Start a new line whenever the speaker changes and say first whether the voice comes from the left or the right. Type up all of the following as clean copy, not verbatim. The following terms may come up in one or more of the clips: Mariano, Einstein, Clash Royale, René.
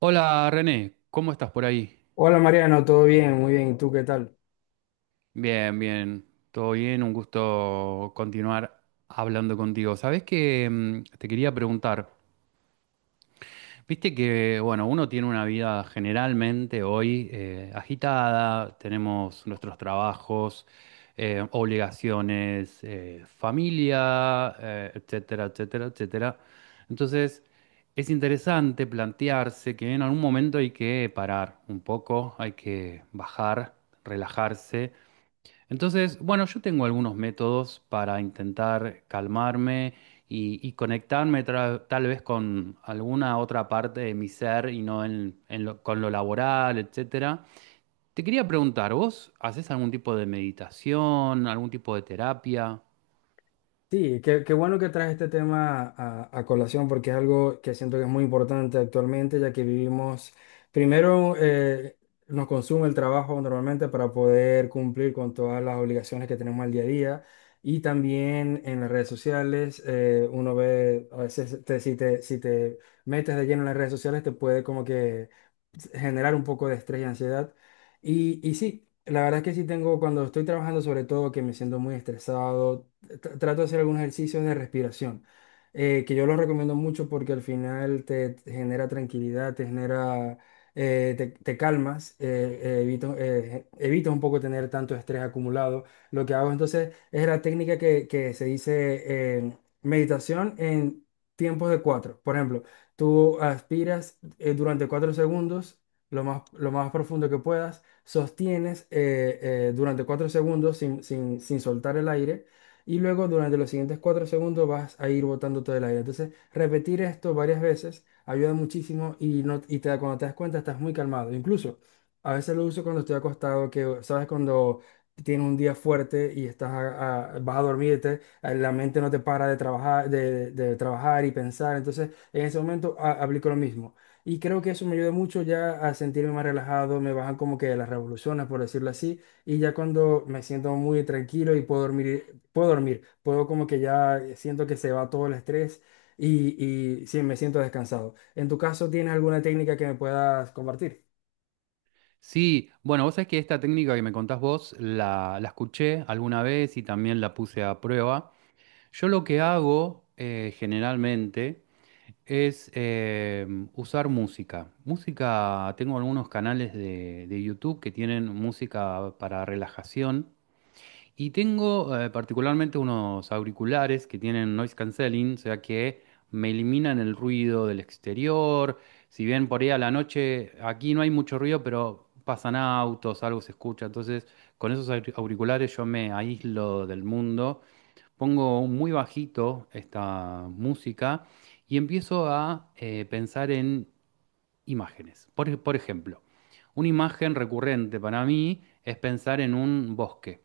right: Hola René, ¿cómo estás por ahí?
left: Hola Mariano, ¿todo bien? Muy bien. ¿Y tú qué tal?
right: Bien, bien, todo bien, un gusto continuar hablando contigo. Sabes que te quería preguntar, viste que, bueno, uno tiene una vida generalmente hoy agitada, tenemos nuestros trabajos, obligaciones, familia, etcétera, etcétera, etcétera. Entonces, es interesante plantearse que en algún momento hay que parar un poco, hay que bajar, relajarse. Entonces, bueno, yo tengo algunos métodos para intentar calmarme y conectarme tal vez con alguna otra parte de mi ser y no con lo laboral, etcétera. Te quería preguntar, ¿vos haces algún tipo de meditación, algún tipo de terapia?
left: Sí, qué bueno que traes este tema a colación porque es algo que siento que es muy importante actualmente, ya que vivimos, primero nos consume el trabajo normalmente para poder cumplir con todas las obligaciones que tenemos al día a día, y también en las redes sociales uno ve, a veces si te metes de lleno en las redes sociales te puede como que generar un poco de estrés y ansiedad. Y sí, la verdad es que sí tengo, cuando estoy trabajando sobre todo, que me siento muy estresado, trato de hacer algunos ejercicios de respiración, que yo los recomiendo mucho porque al final te genera tranquilidad, te genera, te calmas, evitas un poco tener tanto estrés acumulado. Lo que hago entonces es la técnica que se dice, meditación en tiempos de cuatro. Por ejemplo, tú aspiras durante cuatro segundos. Lo más profundo que puedas, sostienes durante cuatro segundos sin soltar el aire, y luego durante los siguientes 4 segundos vas a ir botando todo el aire. Entonces, repetir esto varias veces ayuda muchísimo y, no, cuando te das cuenta estás muy calmado. Incluso a veces lo uso cuando estoy acostado, que sabes cuando tienes un día fuerte y estás vas a dormirte, la mente no te para de trabajar, de trabajar y pensar. Entonces, en ese momento aplico lo mismo. Y creo que eso me ayuda mucho ya a sentirme más relajado, me bajan como que las revoluciones, por decirlo así, y ya cuando me siento muy tranquilo y puedo dormir, puedo como que ya siento que se va todo el estrés y, y sí, me siento descansado. ¿En tu caso tienes alguna técnica que me puedas compartir?
right: Sí, bueno, vos sabés que esta técnica que me contás vos la escuché alguna vez y también la puse a prueba. Yo lo que hago generalmente es usar música. Música, tengo algunos canales de YouTube que tienen música para relajación y tengo particularmente unos auriculares que tienen noise cancelling, o sea que me eliminan el ruido del exterior. Si bien por ahí a la noche aquí no hay mucho ruido, pero pasan autos, algo se escucha. Entonces, con esos auriculares yo me aíslo del mundo. Pongo muy bajito esta música y empiezo a pensar en imágenes. Por, por ejemplo, una imagen recurrente para mí es pensar en un bosque.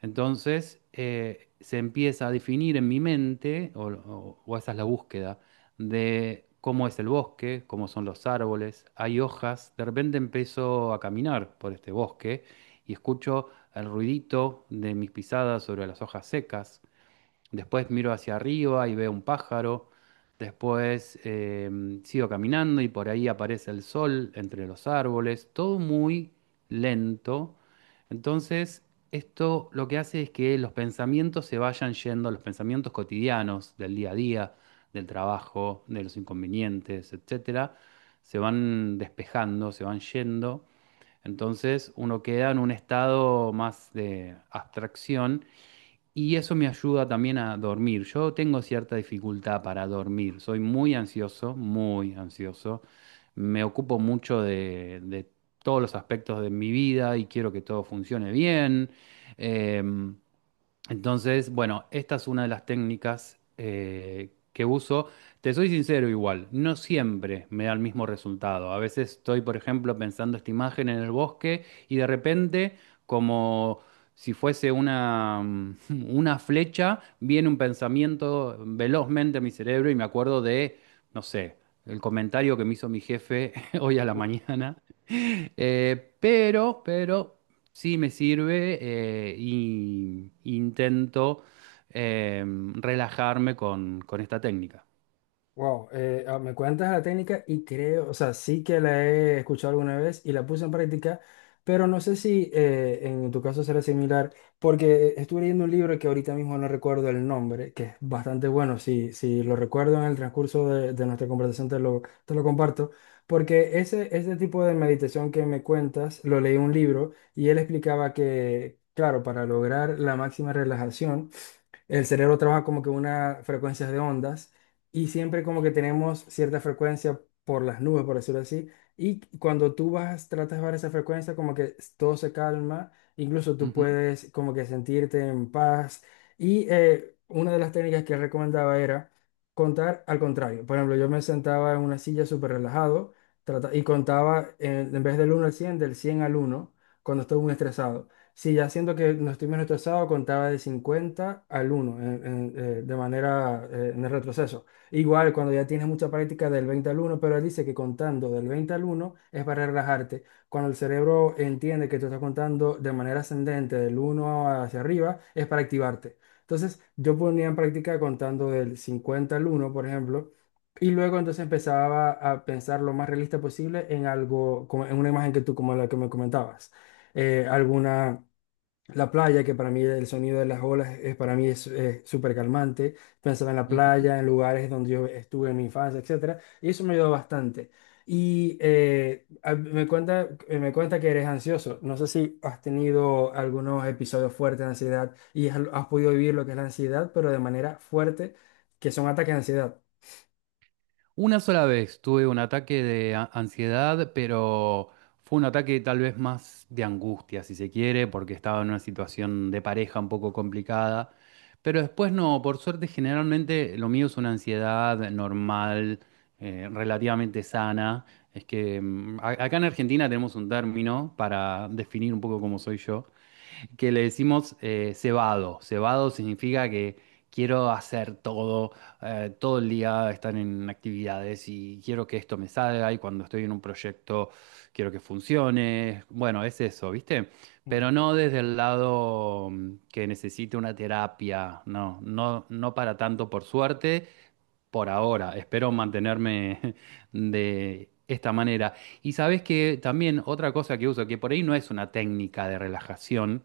right: Entonces, se empieza a definir en mi mente, o esa es la búsqueda, de cómo es el bosque, cómo son los árboles, hay hojas. De repente empiezo a caminar por este bosque y escucho el ruidito de mis pisadas sobre las hojas secas. Después miro hacia arriba y veo un pájaro. Después sigo caminando y por ahí aparece el sol entre los árboles. Todo muy lento. Entonces, esto lo que hace es que los pensamientos se vayan yendo, los pensamientos cotidianos del día a día, del trabajo, de los inconvenientes, etcétera, se van despejando, se van yendo. Entonces, uno queda en un estado más de abstracción y eso me ayuda también a dormir. Yo tengo cierta dificultad para dormir. Soy muy ansioso, muy ansioso. Me ocupo mucho de todos los aspectos de mi vida y quiero que todo funcione bien. Em, entonces, bueno, esta es una de las técnicas que uso. Te soy sincero igual, no siempre me da el mismo resultado. A veces estoy, por ejemplo, pensando esta imagen en el bosque y de repente, como si fuese una, una flecha, viene un pensamiento velozmente a mi cerebro y me acuerdo de, no sé, el comentario que me hizo mi jefe hoy a la mañana. Pero... Sí, me sirve y intento relajarme con esta técnica.
left: Wow, me cuentas la técnica y creo, o sea, sí que la he escuchado alguna vez y la puse en práctica, pero no sé si en tu caso será similar, porque estuve leyendo un libro que ahorita mismo no recuerdo el nombre, que es bastante bueno. Si, si lo recuerdo en el transcurso de nuestra conversación te lo comparto, porque ese tipo de meditación que me cuentas, lo leí en un libro y él explicaba que, claro, para lograr la máxima relajación, el cerebro trabaja como que una frecuencias de ondas, y siempre como que tenemos cierta frecuencia por las nubes, por decirlo así. Y cuando tú vas, tratas de bajar esa frecuencia, como que todo se calma, incluso tú
right: Ujú,
left: puedes como que sentirte en paz. Y una de las técnicas que recomendaba era contar al contrario. Por ejemplo, yo me sentaba en una silla súper relajado, y contaba, en vez del uno al cien, del 100 al uno, cuando estoy muy estresado. Sí, ya siento que no estoy menos retrasado, contaba de 50 al uno de manera, en el retroceso. Igual cuando ya tienes mucha práctica del 20 al uno, pero él dice que contando del 20 al uno es para relajarte. Cuando el cerebro entiende que tú estás contando de manera ascendente del uno hacia arriba, es para activarte. Entonces yo ponía en práctica contando del 50 al uno, por ejemplo, y luego entonces empezaba a pensar lo más realista posible en algo, como en una imagen que tú, como la que me comentabas, alguna, la playa, que para mí el sonido de las olas es, para mí es, súper calmante. Pensaba en la
right: ujú.
left: playa, en lugares donde yo estuve en mi infancia, etcétera, y eso me ayudó bastante. Y me cuenta que eres ansioso. No sé si has tenido algunos episodios fuertes de ansiedad y has podido vivir lo que es la ansiedad, pero de manera fuerte, que son ataques de ansiedad.
right: Una sola vez tuve un ataque de ansiedad, pero fue un ataque tal vez más de angustia, si se quiere, porque estaba en una situación de pareja un poco complicada. Pero después no, por suerte generalmente lo mío es una ansiedad normal, relativamente sana. Es que acá en Argentina tenemos un término para definir un poco cómo soy yo, que le decimos cebado. Cebado significa que quiero hacer todo, todo el día estar en actividades y quiero que esto me salga y cuando estoy en un proyecto quiero que funcione. Bueno, es eso, ¿viste?
left: Ujú,
right: Pero no desde el lado que necesite una terapia, no, no, no para tanto por suerte por ahora, espero mantenerme de esta manera. Y sabes que también otra cosa que uso, que por ahí no es una técnica de relajación,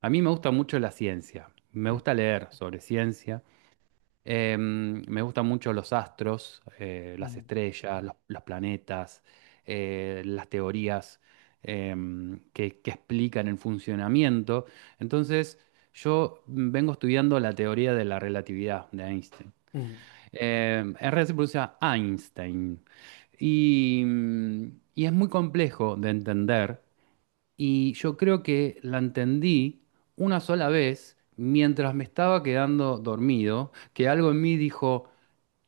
right: a mí me gusta mucho la ciencia, me gusta leer sobre ciencia, me gustan mucho los astros, las
left: ujú,
right: estrellas, los planetas, las teorías eh, que explican el funcionamiento. Entonces, yo vengo estudiando la teoría de la relatividad de Einstein. En se pronuncia Einstein. Y, y es muy complejo de entender. Y yo creo que la entendí una sola vez mientras me estaba quedando dormido, que algo en mí dijo,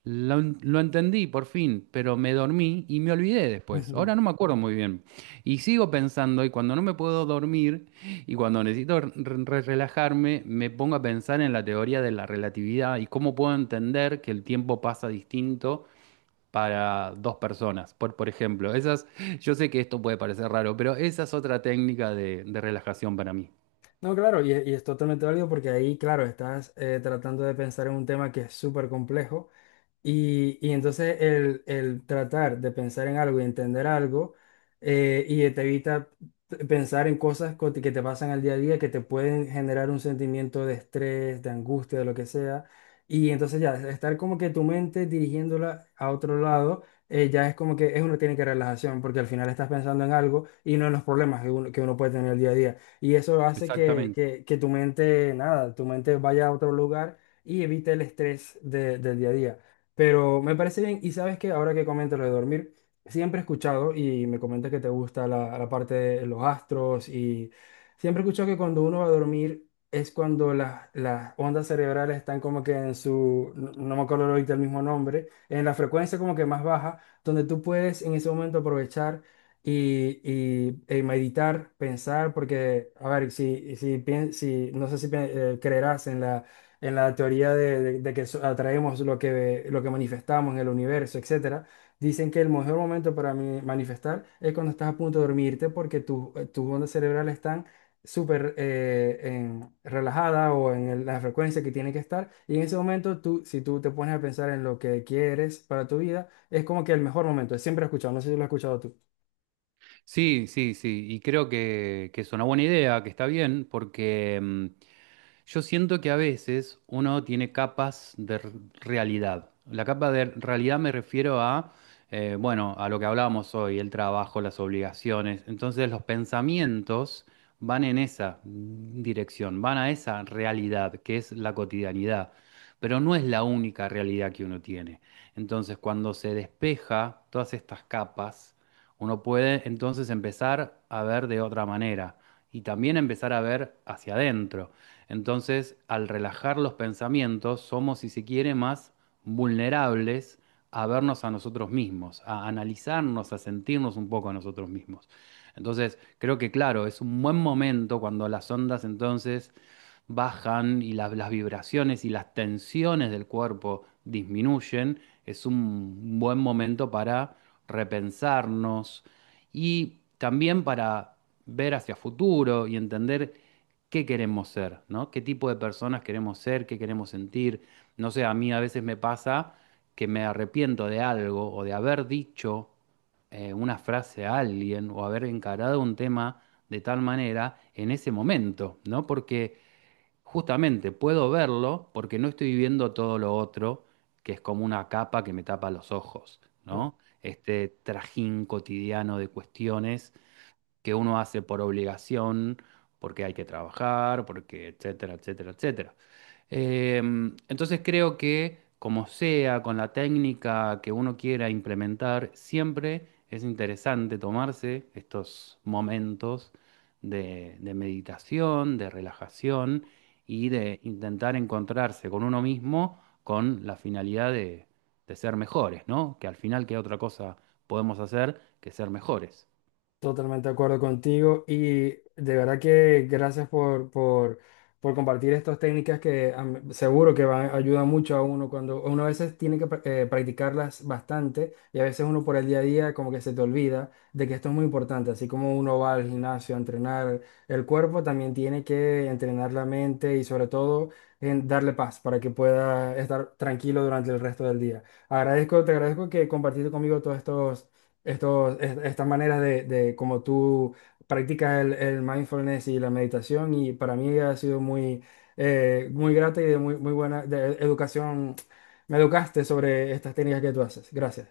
right: lo entendí por fin, pero me dormí y me olvidé
left: ujú,
right: después. Ahora
left: ujú.
right: no me acuerdo muy bien. Y sigo pensando, y cuando no me puedo dormir y cuando necesito relajarme, me pongo a pensar en la teoría de la relatividad y cómo puedo entender que el tiempo pasa distinto para dos personas. Por ejemplo, esas, yo sé que esto puede parecer raro, pero esa es otra técnica de relajación para mí.
left: No, claro, y es totalmente válido porque ahí, claro, estás tratando de pensar en un tema que es súper complejo. Y entonces el tratar de pensar en algo y entender algo, y te evita pensar en que te pasan al día a día, que te pueden generar un sentimiento de estrés, de angustia, de lo que sea. Y entonces ya, estar como que tu mente dirigiéndola a otro lado, ya es como que es una tiene que relajación, porque al final estás pensando en algo y no en los problemas que que uno puede tener el día a día. Y eso hace
right: Exactamente.
left: que tu mente, nada, tu mente vaya a otro lugar y evite el estrés del día a día. Pero me parece bien, y sabes que ahora que comento lo de dormir, siempre he escuchado, y me comentas que te gusta la, la parte de los astros, y siempre he escuchado que cuando uno va a dormir es cuando las ondas cerebrales están como que en su, no, no me acuerdo ahorita el mismo nombre, en la frecuencia como que más baja, donde tú puedes en ese momento aprovechar y, meditar, pensar, porque, a ver, si no sé si creerás en la, en la teoría de que atraemos lo que manifestamos en el universo, etcétera. Dicen que el mejor momento para manifestar es cuando estás a punto de dormirte porque tus ondas cerebrales están súper relajadas, o en la frecuencia que tiene que estar. Y en ese momento, tú, si tú te pones a pensar en lo que quieres para tu vida, es como que el mejor momento. Siempre he escuchado, no sé si lo has escuchado tú.
right: Sí, sí, sí. Y creo que es una buena idea, que está bien, porque... yo siento que a veces uno tiene capas de realidad. La capa de realidad me refiero a, bueno, a lo que hablábamos hoy, el trabajo, las obligaciones. Entonces los pensamientos van en esa dirección, van a esa realidad que es la cotidianidad, pero no es la única realidad que uno tiene. Entonces cuando se despeja todas estas capas, uno puede entonces empezar a ver de otra manera y también empezar a ver hacia adentro. Entonces, al relajar los pensamientos, somos, si se quiere, más vulnerables a vernos a nosotros mismos, a analizarnos, a sentirnos un poco a nosotros mismos. Entonces, creo que claro, es un buen momento cuando las ondas entonces bajan y las vibraciones y las tensiones del cuerpo disminuyen, es un buen momento para repensarnos y también para ver hacia futuro y entender qué queremos ser, ¿no? ¿Qué tipo de personas queremos ser? ¿Qué queremos sentir? No sé, a mí a veces me pasa que me arrepiento de algo o de haber dicho una frase a alguien o haber encarado un tema de tal manera en ese momento, ¿no? Porque justamente puedo verlo porque no estoy viendo todo lo otro, que es como una capa que me tapa los ojos,
left: Claro.
right: ¿no? Este trajín cotidiano de cuestiones que uno hace por obligación, porque hay que trabajar, porque etcétera, etcétera, etcétera. Entonces creo que como sea, con la técnica que uno quiera implementar, siempre es interesante tomarse estos momentos de meditación, de relajación y de intentar encontrarse con uno mismo con la finalidad de ser mejores, ¿no? Que al final, ¿qué otra cosa podemos hacer que ser mejores?
left: Totalmente de acuerdo contigo y de verdad que gracias por compartir estas técnicas que am, seguro que van, ayudan mucho a uno cuando uno a veces tiene que practicarlas bastante, y a veces uno por el día a día como que se te olvida de que esto es muy importante. Así como uno va al gimnasio a entrenar el cuerpo, también tiene que entrenar la mente y sobre todo en darle paz para que pueda estar tranquilo durante el resto del día. Agradezco, te agradezco que compartiste conmigo todos estas maneras de cómo tú practicas el mindfulness y la meditación, y para mí ha sido muy, muy grata y de muy, muy buena de educación. Me educaste sobre estas técnicas que tú haces. Gracias.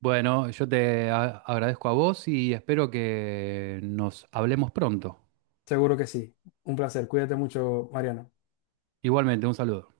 right: Bueno, yo te agradezco a vos y espero que nos hablemos pronto.
left: Seguro que sí. Un placer. Cuídate mucho, Mariana.
right: Igualmente, un saludo.